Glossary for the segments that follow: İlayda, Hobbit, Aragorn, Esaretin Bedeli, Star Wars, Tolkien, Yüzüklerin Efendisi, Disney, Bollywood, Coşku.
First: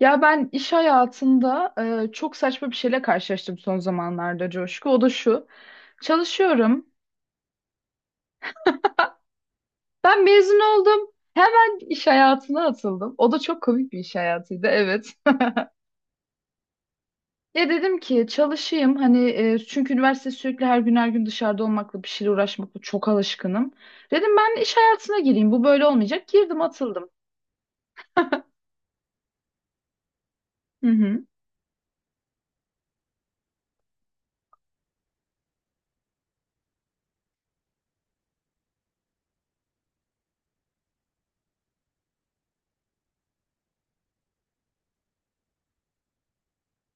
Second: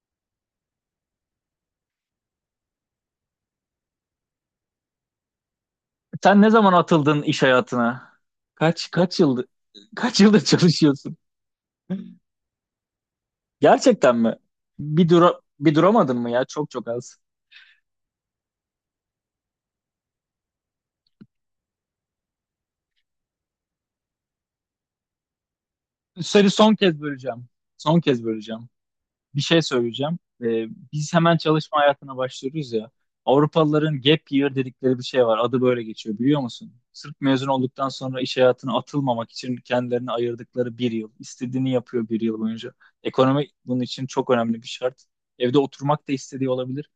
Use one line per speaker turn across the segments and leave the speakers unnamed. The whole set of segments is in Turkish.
Ya ben iş hayatında çok saçma bir şeyle karşılaştım son zamanlarda Coşku. O da şu.
Sen ne zaman
Çalışıyorum.
atıldın iş hayatına? Kaç kaç yıldır kaç
Ben
yıldır
mezun oldum.
çalışıyorsun?
Hemen iş hayatına atıldım. O da çok komik bir iş
Gerçekten mi?
hayatıydı, evet.
Bir duramadın mı ya? Çok çok az.
Ya dedim ki çalışayım hani çünkü üniversite sürekli her gün her gün dışarıda olmakla bir şeyle uğraşmakla çok alışkınım. Dedim ben iş hayatına gireyim. Bu böyle olmayacak.
Seni
Girdim
son kez
atıldım.
böleceğim. Son kez böleceğim. Bir şey söyleyeceğim.
Hı
Biz
hı.
hemen çalışma hayatına başlıyoruz ya. Avrupalıların gap year dedikleri bir şey var. Adı böyle geçiyor biliyor musun? Sırf mezun olduktan sonra iş hayatına atılmamak için kendilerine ayırdıkları bir yıl. İstediğini yapıyor bir yıl boyunca. Ekonomi bunun için çok önemli bir şart. Evde oturmak da istediği olabilir.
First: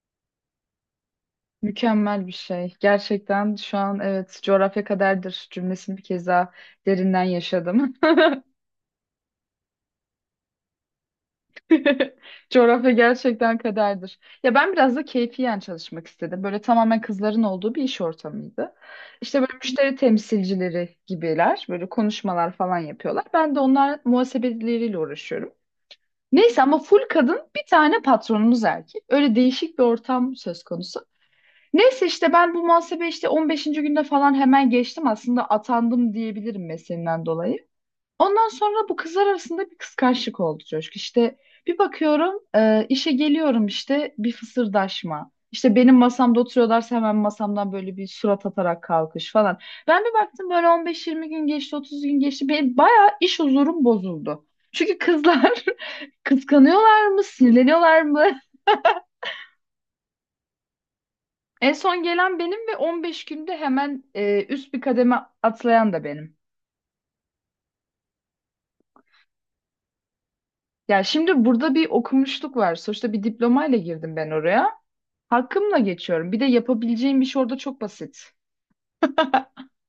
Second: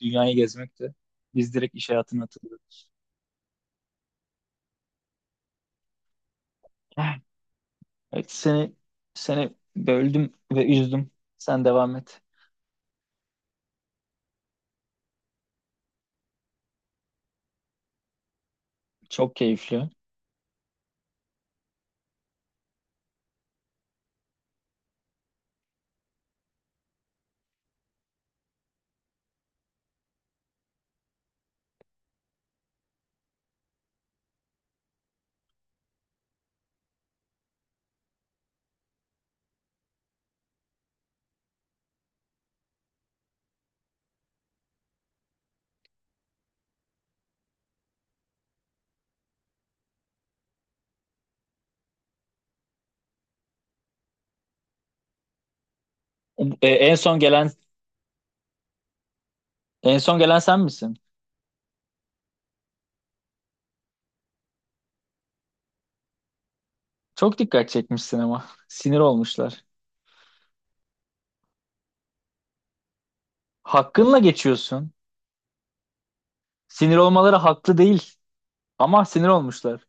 Dünyayı gezmekti. Biz direkt iş hayatına
Mükemmel bir
atıldık.
şey. Gerçekten şu an evet coğrafya kaderdir cümlesini bir kez daha derinden yaşadım.
Evet, seni böldüm ve üzdüm. Sen devam et.
Coğrafya gerçekten kaderdir. Ya ben biraz da keyfiyen çalışmak istedim. Böyle tamamen kızların olduğu bir iş ortamıydı.
Çok
İşte böyle
keyifli.
müşteri temsilcileri gibiler. Böyle konuşmalar falan yapıyorlar. Ben de onlar muhasebeleriyle uğraşıyorum. Neyse ama full kadın bir tane patronumuz erkek. Öyle değişik bir ortam söz konusu. Neyse işte ben bu muhasebe işte 15. günde falan hemen geçtim. Aslında atandım diyebilirim mesleğimden dolayı. Ondan sonra bu kızlar arasında bir kıskançlık oldu Coşku. İşte bir bakıyorum, işe geliyorum işte bir fısırdaşma. İşte benim masamda oturuyorlarsa hemen masamdan böyle bir surat atarak kalkış falan. Ben bir baktım böyle 15-20 gün geçti, 30 gün geçti. Benim bayağı iş huzurum bozuldu. Çünkü kızlar
Um, E, en
kıskanıyorlar
son
mı,
gelen
sinirleniyorlar mı?
en son gelen sen misin?
En son gelen benim ve 15 günde hemen üst bir kademe atlayan da benim.
Çok dikkat çekmişsin ama. Sinir olmuşlar.
Ya şimdi burada bir okumuşluk var. Sonuçta bir diplomayla girdim
Hakkınla
ben oraya.
geçiyorsun.
Hakkımla geçiyorum. Bir de
Sinir
yapabileceğim bir
olmaları
şey orada
haklı
çok
değil.
basit.
Ama sinir olmuşlar.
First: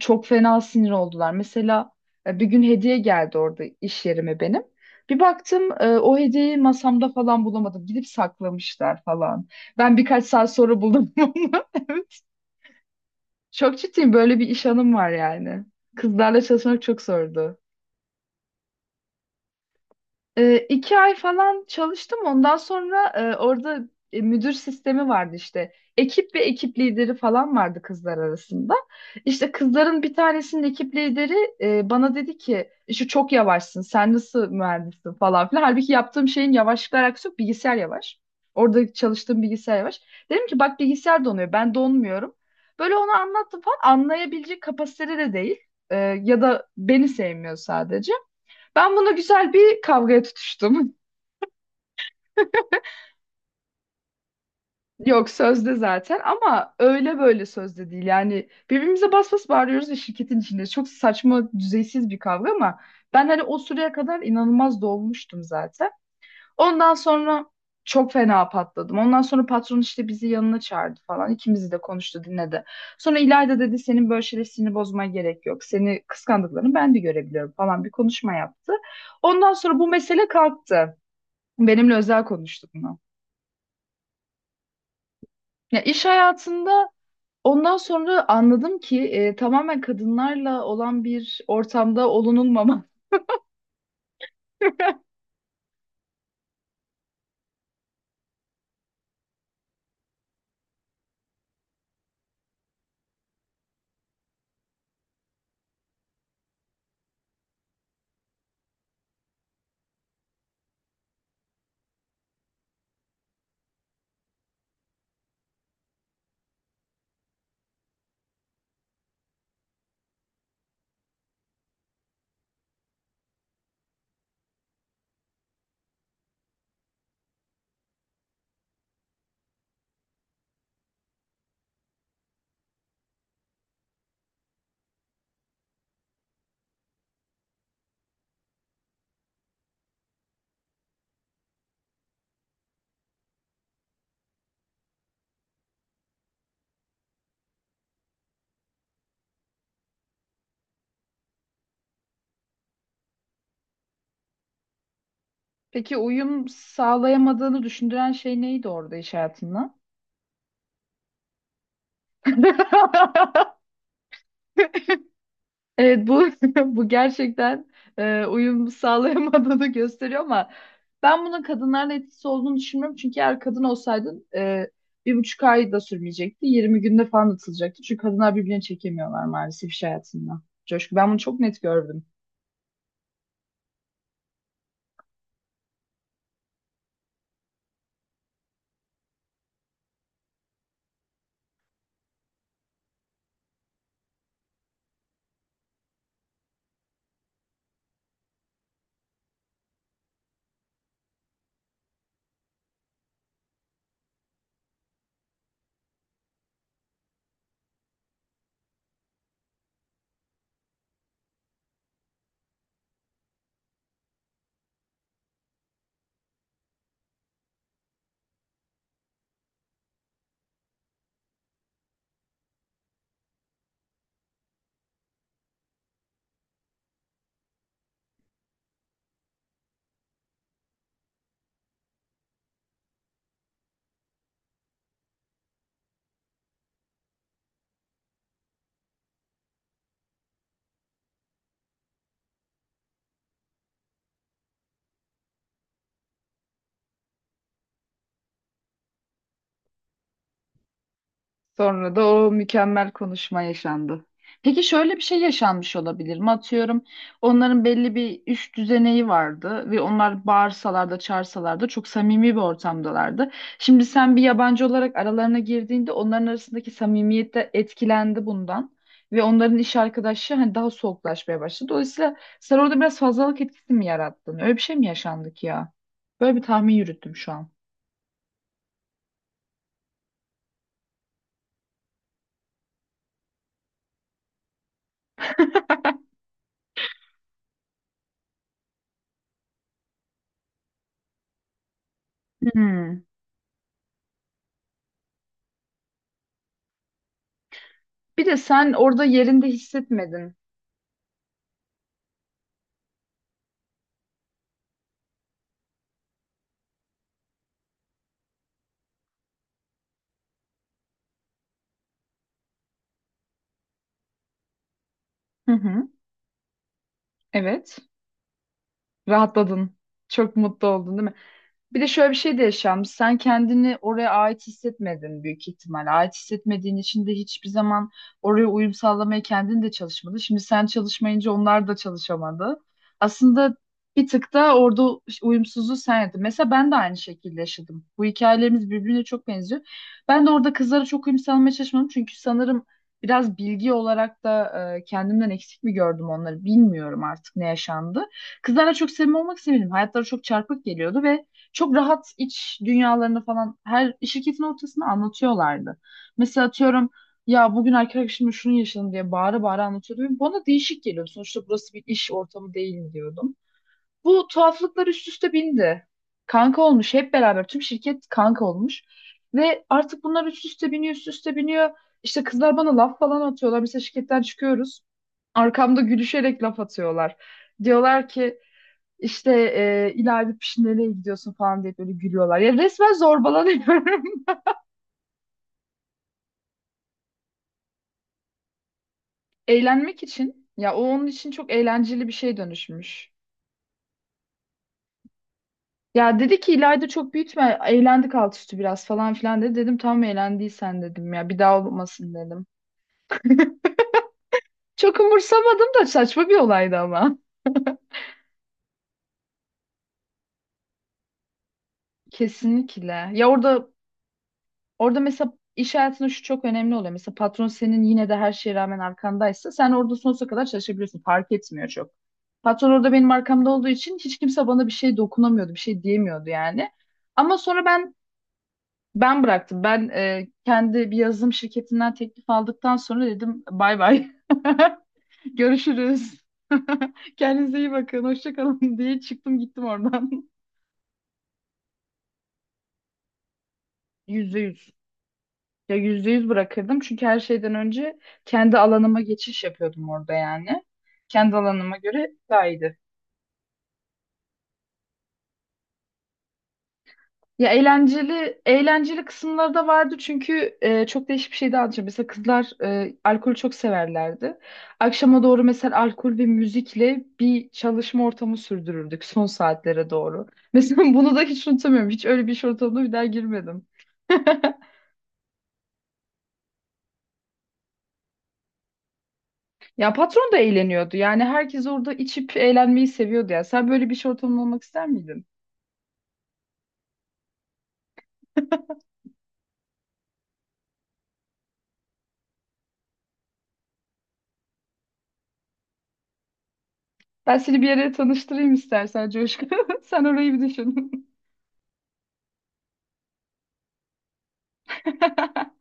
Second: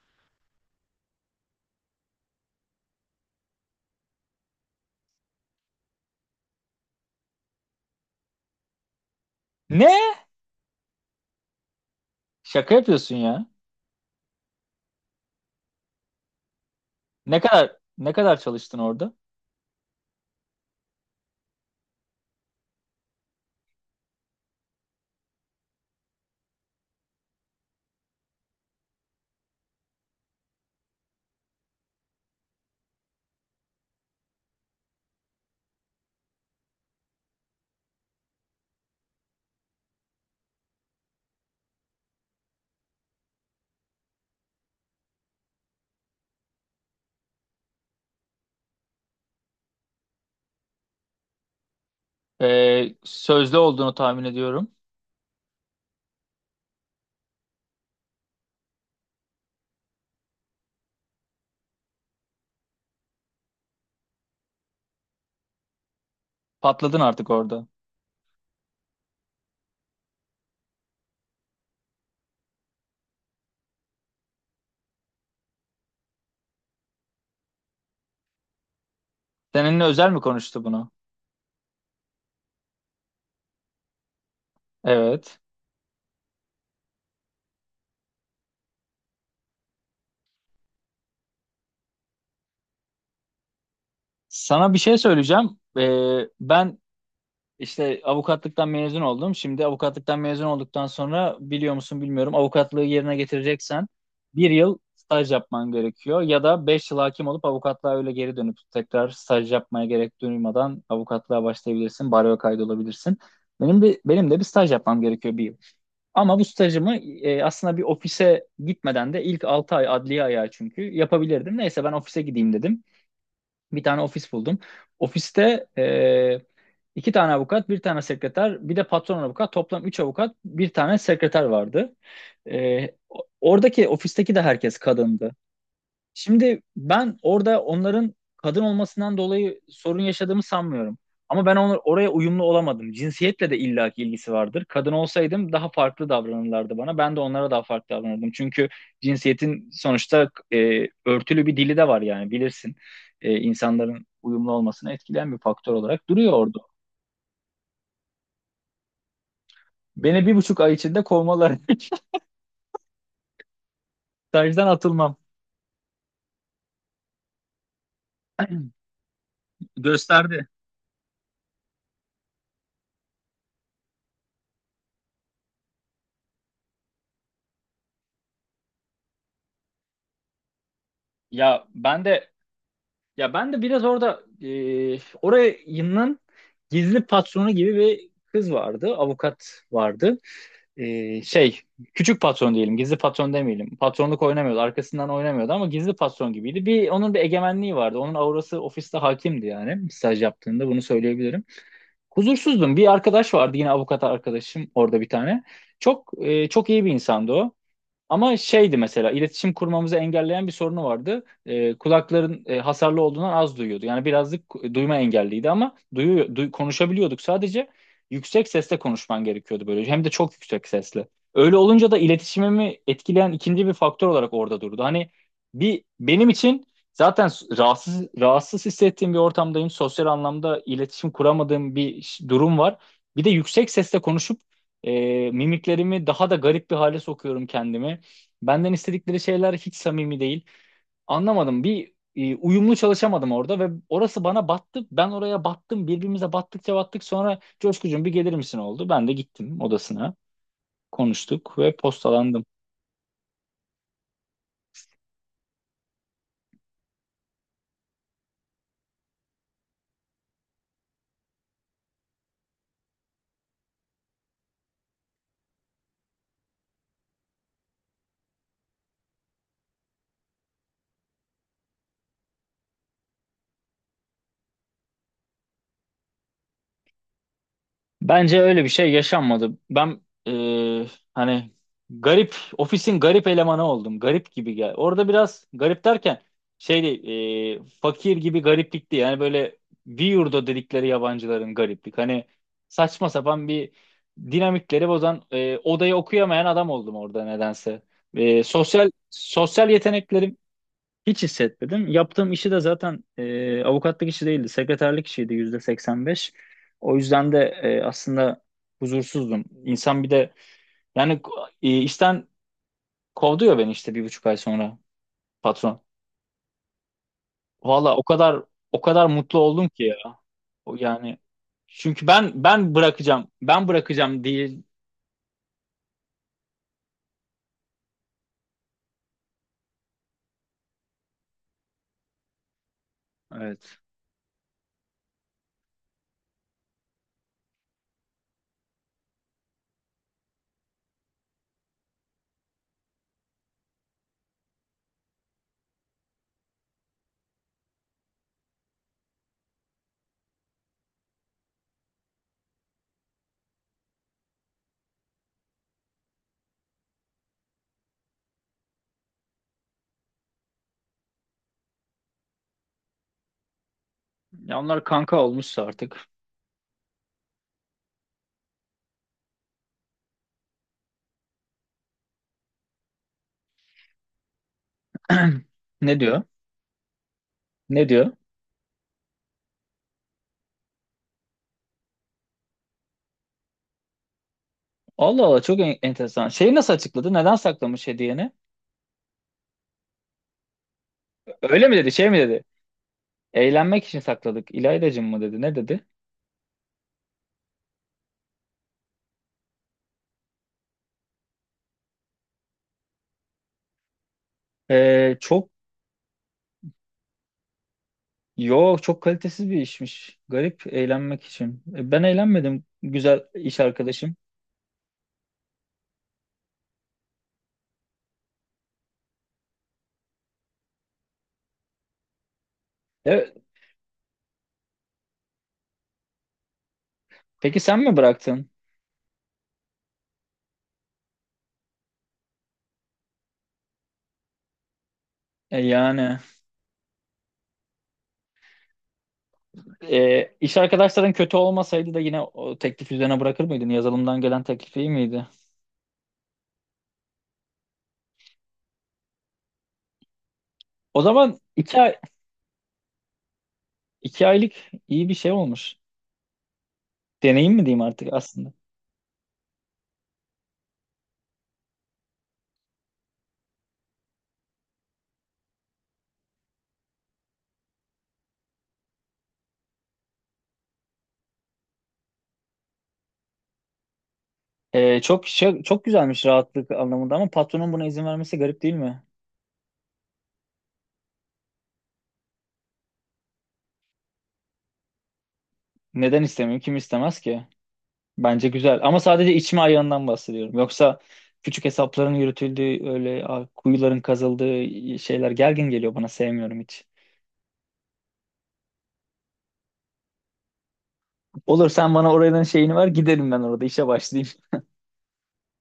Çok fena sinir oldular. Mesela bir gün hediye geldi orada iş yerime benim. Bir baktım, o hediyeyi masamda falan bulamadım. Gidip saklamışlar falan. Ben
Ne?
birkaç saat sonra buldum onu. Evet.
Şaka yapıyorsun ya.
Çok ciddiyim, böyle bir iş anım var yani. Kızlarla çalışmak çok
Ne
zordu.
kadar ne kadar çalıştın orada?
2 ay falan çalıştım. Ondan sonra orada müdür sistemi vardı işte. Ekip ve ekip lideri falan vardı kızlar arasında. İşte kızların bir tanesinin ekip lideri bana dedi ki şu çok yavaşsın sen nasıl mühendissin falan filan. Halbuki yaptığım şeyin yavaşlıkla alakası yok, bilgisayar yavaş. Orada çalıştığım bilgisayar yavaş. Dedim ki bak, bilgisayar donuyor ben donmuyorum. Böyle onu anlattım falan, anlayabilecek kapasitede de değil. E, Ya da beni sevmiyor sadece. Ben buna güzel bir kavgaya tutuştum.
Sözlü olduğunu tahmin ediyorum.
Yok sözde zaten ama öyle böyle sözde değil. Yani birbirimize bas bas bağırıyoruz ve şirketin içinde çok saçma, düzeysiz bir kavga ama ben hani o süreye kadar inanılmaz dolmuştum zaten. Ondan
Patladın artık
sonra
orada.
çok fena patladım. Ondan sonra patron işte bizi yanına çağırdı falan. İkimizi de konuştu, dinledi. Sonra İlayda dedi senin böyle şeyler sinir bozmaya gerek yok. Seni kıskandıklarını ben de görebiliyorum falan, bir konuşma yaptı. Ondan sonra
Seninle
bu
özel mi
mesele
konuştu bunu?
kalktı. Benimle özel konuştu bunu.
Evet.
Ya iş hayatında ondan sonra anladım ki tamamen kadınlarla olan bir ortamda olunulmama.
Sana bir şey söyleyeceğim. Ben işte avukatlıktan mezun oldum. Şimdi avukatlıktan mezun olduktan sonra biliyor musun bilmiyorum avukatlığı yerine getireceksen bir yıl staj yapman gerekiyor. Ya da 5 yıl hakim olup avukatlığa öyle geri dönüp tekrar staj yapmaya gerek duymadan avukatlığa başlayabilirsin. Baroya kaydolabilirsin. Benim bir, benim de bir staj yapmam gerekiyor bir yıl. Ama bu stajımı aslında bir ofise gitmeden de ilk 6 ay adliye ayağı çünkü yapabilirdim. Neyse ben ofise gideyim dedim. Bir tane ofis buldum. Ofiste iki tane avukat, bir tane sekreter, bir de patron avukat. Toplam üç avukat, bir tane sekreter vardı. Oradaki ofisteki de herkes kadındı. Şimdi ben orada onların kadın olmasından dolayı sorun yaşadığımı sanmıyorum. Ama ben onu, oraya uyumlu olamadım. Cinsiyetle de illaki ilgisi vardır. Kadın olsaydım daha farklı davranırlardı bana. Ben de onlara daha farklı davranırdım. Çünkü cinsiyetin sonuçta örtülü bir dili de var yani bilirsin. İnsanların uyumlu olmasını etkileyen bir faktör
Peki
olarak duruyor
uyum
orada.
sağlayamadığını düşündüren şey neydi orada iş hayatında?
Beni 1,5 ay içinde kovmaları. Stajdan atılmam.
Evet, bu bu gerçekten uyum sağlayamadığını gösteriyor
Gösterdi.
ama ben bunun kadınlarla etkisi olduğunu düşünmüyorum. Çünkü eğer kadın olsaydın, 1,5 ay da sürmeyecekti. 20 günde falan atılacaktı. Çünkü kadınlar birbirine çekemiyorlar maalesef iş hayatında. Coşku, ben bunu çok net
Ya
gördüm.
ben de Ya ben de biraz orada orayının gizli patronu gibi bir kız vardı. Avukat vardı. Şey, küçük patron diyelim. Gizli patron demeyelim. Patronluk oynamıyordu. Arkasından oynamıyordu ama gizli patron gibiydi. Bir, onun bir egemenliği vardı. Onun aurası ofiste hakimdi yani. Staj yaptığında bunu söyleyebilirim. Huzursuzdum. Bir arkadaş vardı yine avukat arkadaşım orada bir tane. Çok iyi bir insandı o. Ama şeydi mesela iletişim kurmamızı engelleyen bir sorunu vardı. Kulakların hasarlı olduğundan az duyuyordu. Yani birazcık duyma engelliydi ama konuşabiliyorduk sadece. Yüksek sesle konuşman gerekiyordu böyle. Hem de çok yüksek sesle. Öyle olunca da iletişimimi etkileyen ikinci bir faktör olarak orada durdu. Hani bir benim için zaten rahatsız rahatsız hissettiğim bir ortamdayım. Sosyal anlamda iletişim kuramadığım bir durum var. Bir de yüksek sesle konuşup mimiklerimi daha da garip bir hale sokuyorum kendimi. Benden istedikleri şeyler hiç samimi değil. Anlamadım. Bir uyumlu çalışamadım orada ve orası bana battı. Ben oraya battım. Birbirimize battıkça battık. Sonra Coşkucuğum bir gelir misin oldu. Ben de gittim odasına. Konuştuk ve
Sonra da o
postalandım.
mükemmel konuşma yaşandı. Peki şöyle bir şey yaşanmış olabilir mi? Atıyorum, onların belli bir üst düzeneği vardı ve onlar bağırsalar da çağırsalar da çok samimi bir ortamdalardı. Şimdi sen bir yabancı olarak aralarına girdiğinde onların arasındaki samimiyet de etkilendi bundan. Ve onların iş arkadaşı hani daha soğuklaşmaya başladı. Dolayısıyla sen orada biraz fazlalık etkisi mi yarattın? Öyle bir şey mi yaşandı ki ya? Böyle bir tahmin yürüttüm şu an.
Bence öyle bir şey yaşanmadı. Ben e, hani garip ofisin garip elemanı oldum. Garip gibi gel. Orada biraz garip derken şey değil, fakir gibi gariplikti. Yani böyle yurda dedikleri yabancıların gariplik. Hani
Hmm.
saçma sapan bir dinamikleri bozan odayı okuyamayan adam oldum orada nedense.
Bir de
E,
sen
sosyal
orada yerinde
sosyal
hissetmedin.
yeteneklerim hiç hissetmedim. Yaptığım işi de zaten avukatlık işi değildi. Sekreterlik işiydi %85. O yüzden de aslında huzursuzdum. İnsan bir de yani işten kovduyor beni işte 1,5 ay sonra
Hı
patron.
hı. Evet.
Valla o kadar o kadar mutlu oldum
Rahatladın.
ki ya.
Çok mutlu
O
oldun değil mi?
Yani
Bir de
çünkü
şöyle bir şey de
ben ben
yaşanmış. Sen
bırakacağım. Ben
kendini oraya
bırakacağım
ait
değil.
hissetmedin büyük ihtimal. Ait hissetmediğin için de hiçbir zaman oraya uyum sağlamaya kendin de çalışmadı. Şimdi sen çalışmayınca onlar da çalışamadı. Aslında
Evet.
bir tık da orada uyumsuzluğu sen yaptın. Mesela ben de aynı şekilde yaşadım. Bu hikayelerimiz birbirine çok benziyor. Ben de orada kızlara çok uyum sağlamaya çalışmadım. Çünkü sanırım biraz bilgi olarak da kendimden eksik mi gördüm onları, bilmiyorum artık ne yaşandı. Kızlarla çok samimi olmak istemedim. Hayatları çok çarpık geliyordu ve çok rahat iç dünyalarını falan her şirketin ortasında anlatıyorlardı. Mesela atıyorum, ya bugün arkadaşımla şunu yaşadım diye bağıra bağıra anlatıyordum. Bana değişik geliyor. Sonuçta burası bir iş ortamı değil diyordum. Bu
Ya onlar
tuhaflıklar üst
kanka
üste
olmuşsa
bindi.
artık.
Kanka olmuş, hep beraber tüm şirket kanka olmuş. Ve artık bunlar üst üste biniyor üst üste biniyor. İşte kızlar bana laf falan atıyorlar. Mesela şirketten çıkıyoruz. Arkamda
Ne diyor?
gülüşerek laf atıyorlar.
Ne
Diyorlar
diyor?
ki işte ileride piş nereye gidiyorsun falan diye böyle gülüyorlar. Ya resmen zorbalanıyorum.
Allah Allah çok enteresan. Şeyi nasıl açıkladı? Neden saklamış hediyeni?
Eğlenmek için. Ya o onun için çok
Öyle mi dedi?
eğlenceli
Şey
bir
mi
şey
dedi?
dönüşmüş.
Eğlenmek için sakladık. İlaydacım mı dedi? Ne dedi?
Ya dedi ki ileride çok büyütme. Eğlendik alt üstü biraz falan filan dedi. Dedim tamam eğlendiysen dedim ya. Bir daha olmasın dedim. Çok
Çok
umursamadım da saçma bir olaydı ama.
Yo, çok kalitesiz bir işmiş. Garip eğlenmek için. Ben eğlenmedim
Kesinlikle.
güzel iş arkadaşım.
Orada mesela iş hayatında şu çok önemli oluyor. Mesela patron senin yine de her şeye rağmen arkandaysa sen orada sonsuza kadar çalışabiliyorsun. Fark etmiyor çok. Patron orada benim
E,
arkamda olduğu için hiç kimse bana bir şey dokunamıyordu, bir şey diyemiyordu yani. Ama
peki
sonra
sen
ben
mi bıraktın?
ben bıraktım. Ben kendi bir yazılım şirketinden teklif aldıktan sonra dedim bay bay.
Yani
Görüşürüz. Kendinize iyi bakın. Hoşça kalın diye çıktım gittim oradan.
iş arkadaşların kötü olmasaydı da yine o teklif üzerine bırakır mıydın? Yazılımdan
Yüzde
gelen
yüz.
teklif iyi miydi?
Ya %100 bırakırdım çünkü her şeyden önce kendi alanıma geçiş yapıyordum orada yani.
O
Kendi
zaman
alanıma
2 ay,
göre daha iyiydi.
2 aylık iyi bir şey olmuş.
Ya
Deneyim mi diyeyim artık
eğlenceli
aslında.
eğlenceli kısımları da vardı çünkü çok değişik bir şey daha anlatacağım. Mesela kızlar alkolü çok severlerdi. Akşama doğru mesela alkol ve müzikle bir çalışma ortamı sürdürürdük son saatlere doğru. Mesela bunu da hiç unutamıyorum. Hiç öyle bir iş ortamına bir daha girmedim.
Çok güzelmiş rahatlık anlamında ama patronun buna izin vermesi garip değil mi?
Ya patron da eğleniyordu. Yani herkes orada içip eğlenmeyi seviyordu ya. Sen böyle bir iş ortamında olmak ister miydin?
Neden istemiyorum? Kim istemez ki? Bence güzel. Ama sadece içme ayağından bahsediyorum. Yoksa küçük hesapların yürütüldüğü, öyle kuyuların kazıldığı şeyler gergin geliyor bana. Sevmiyorum hiç.
Ben seni bir yere tanıştırayım istersen Coşku. Sen orayı bir düşün.
Olur sen bana oranın şeyini ver giderim ben orada işe başlayayım.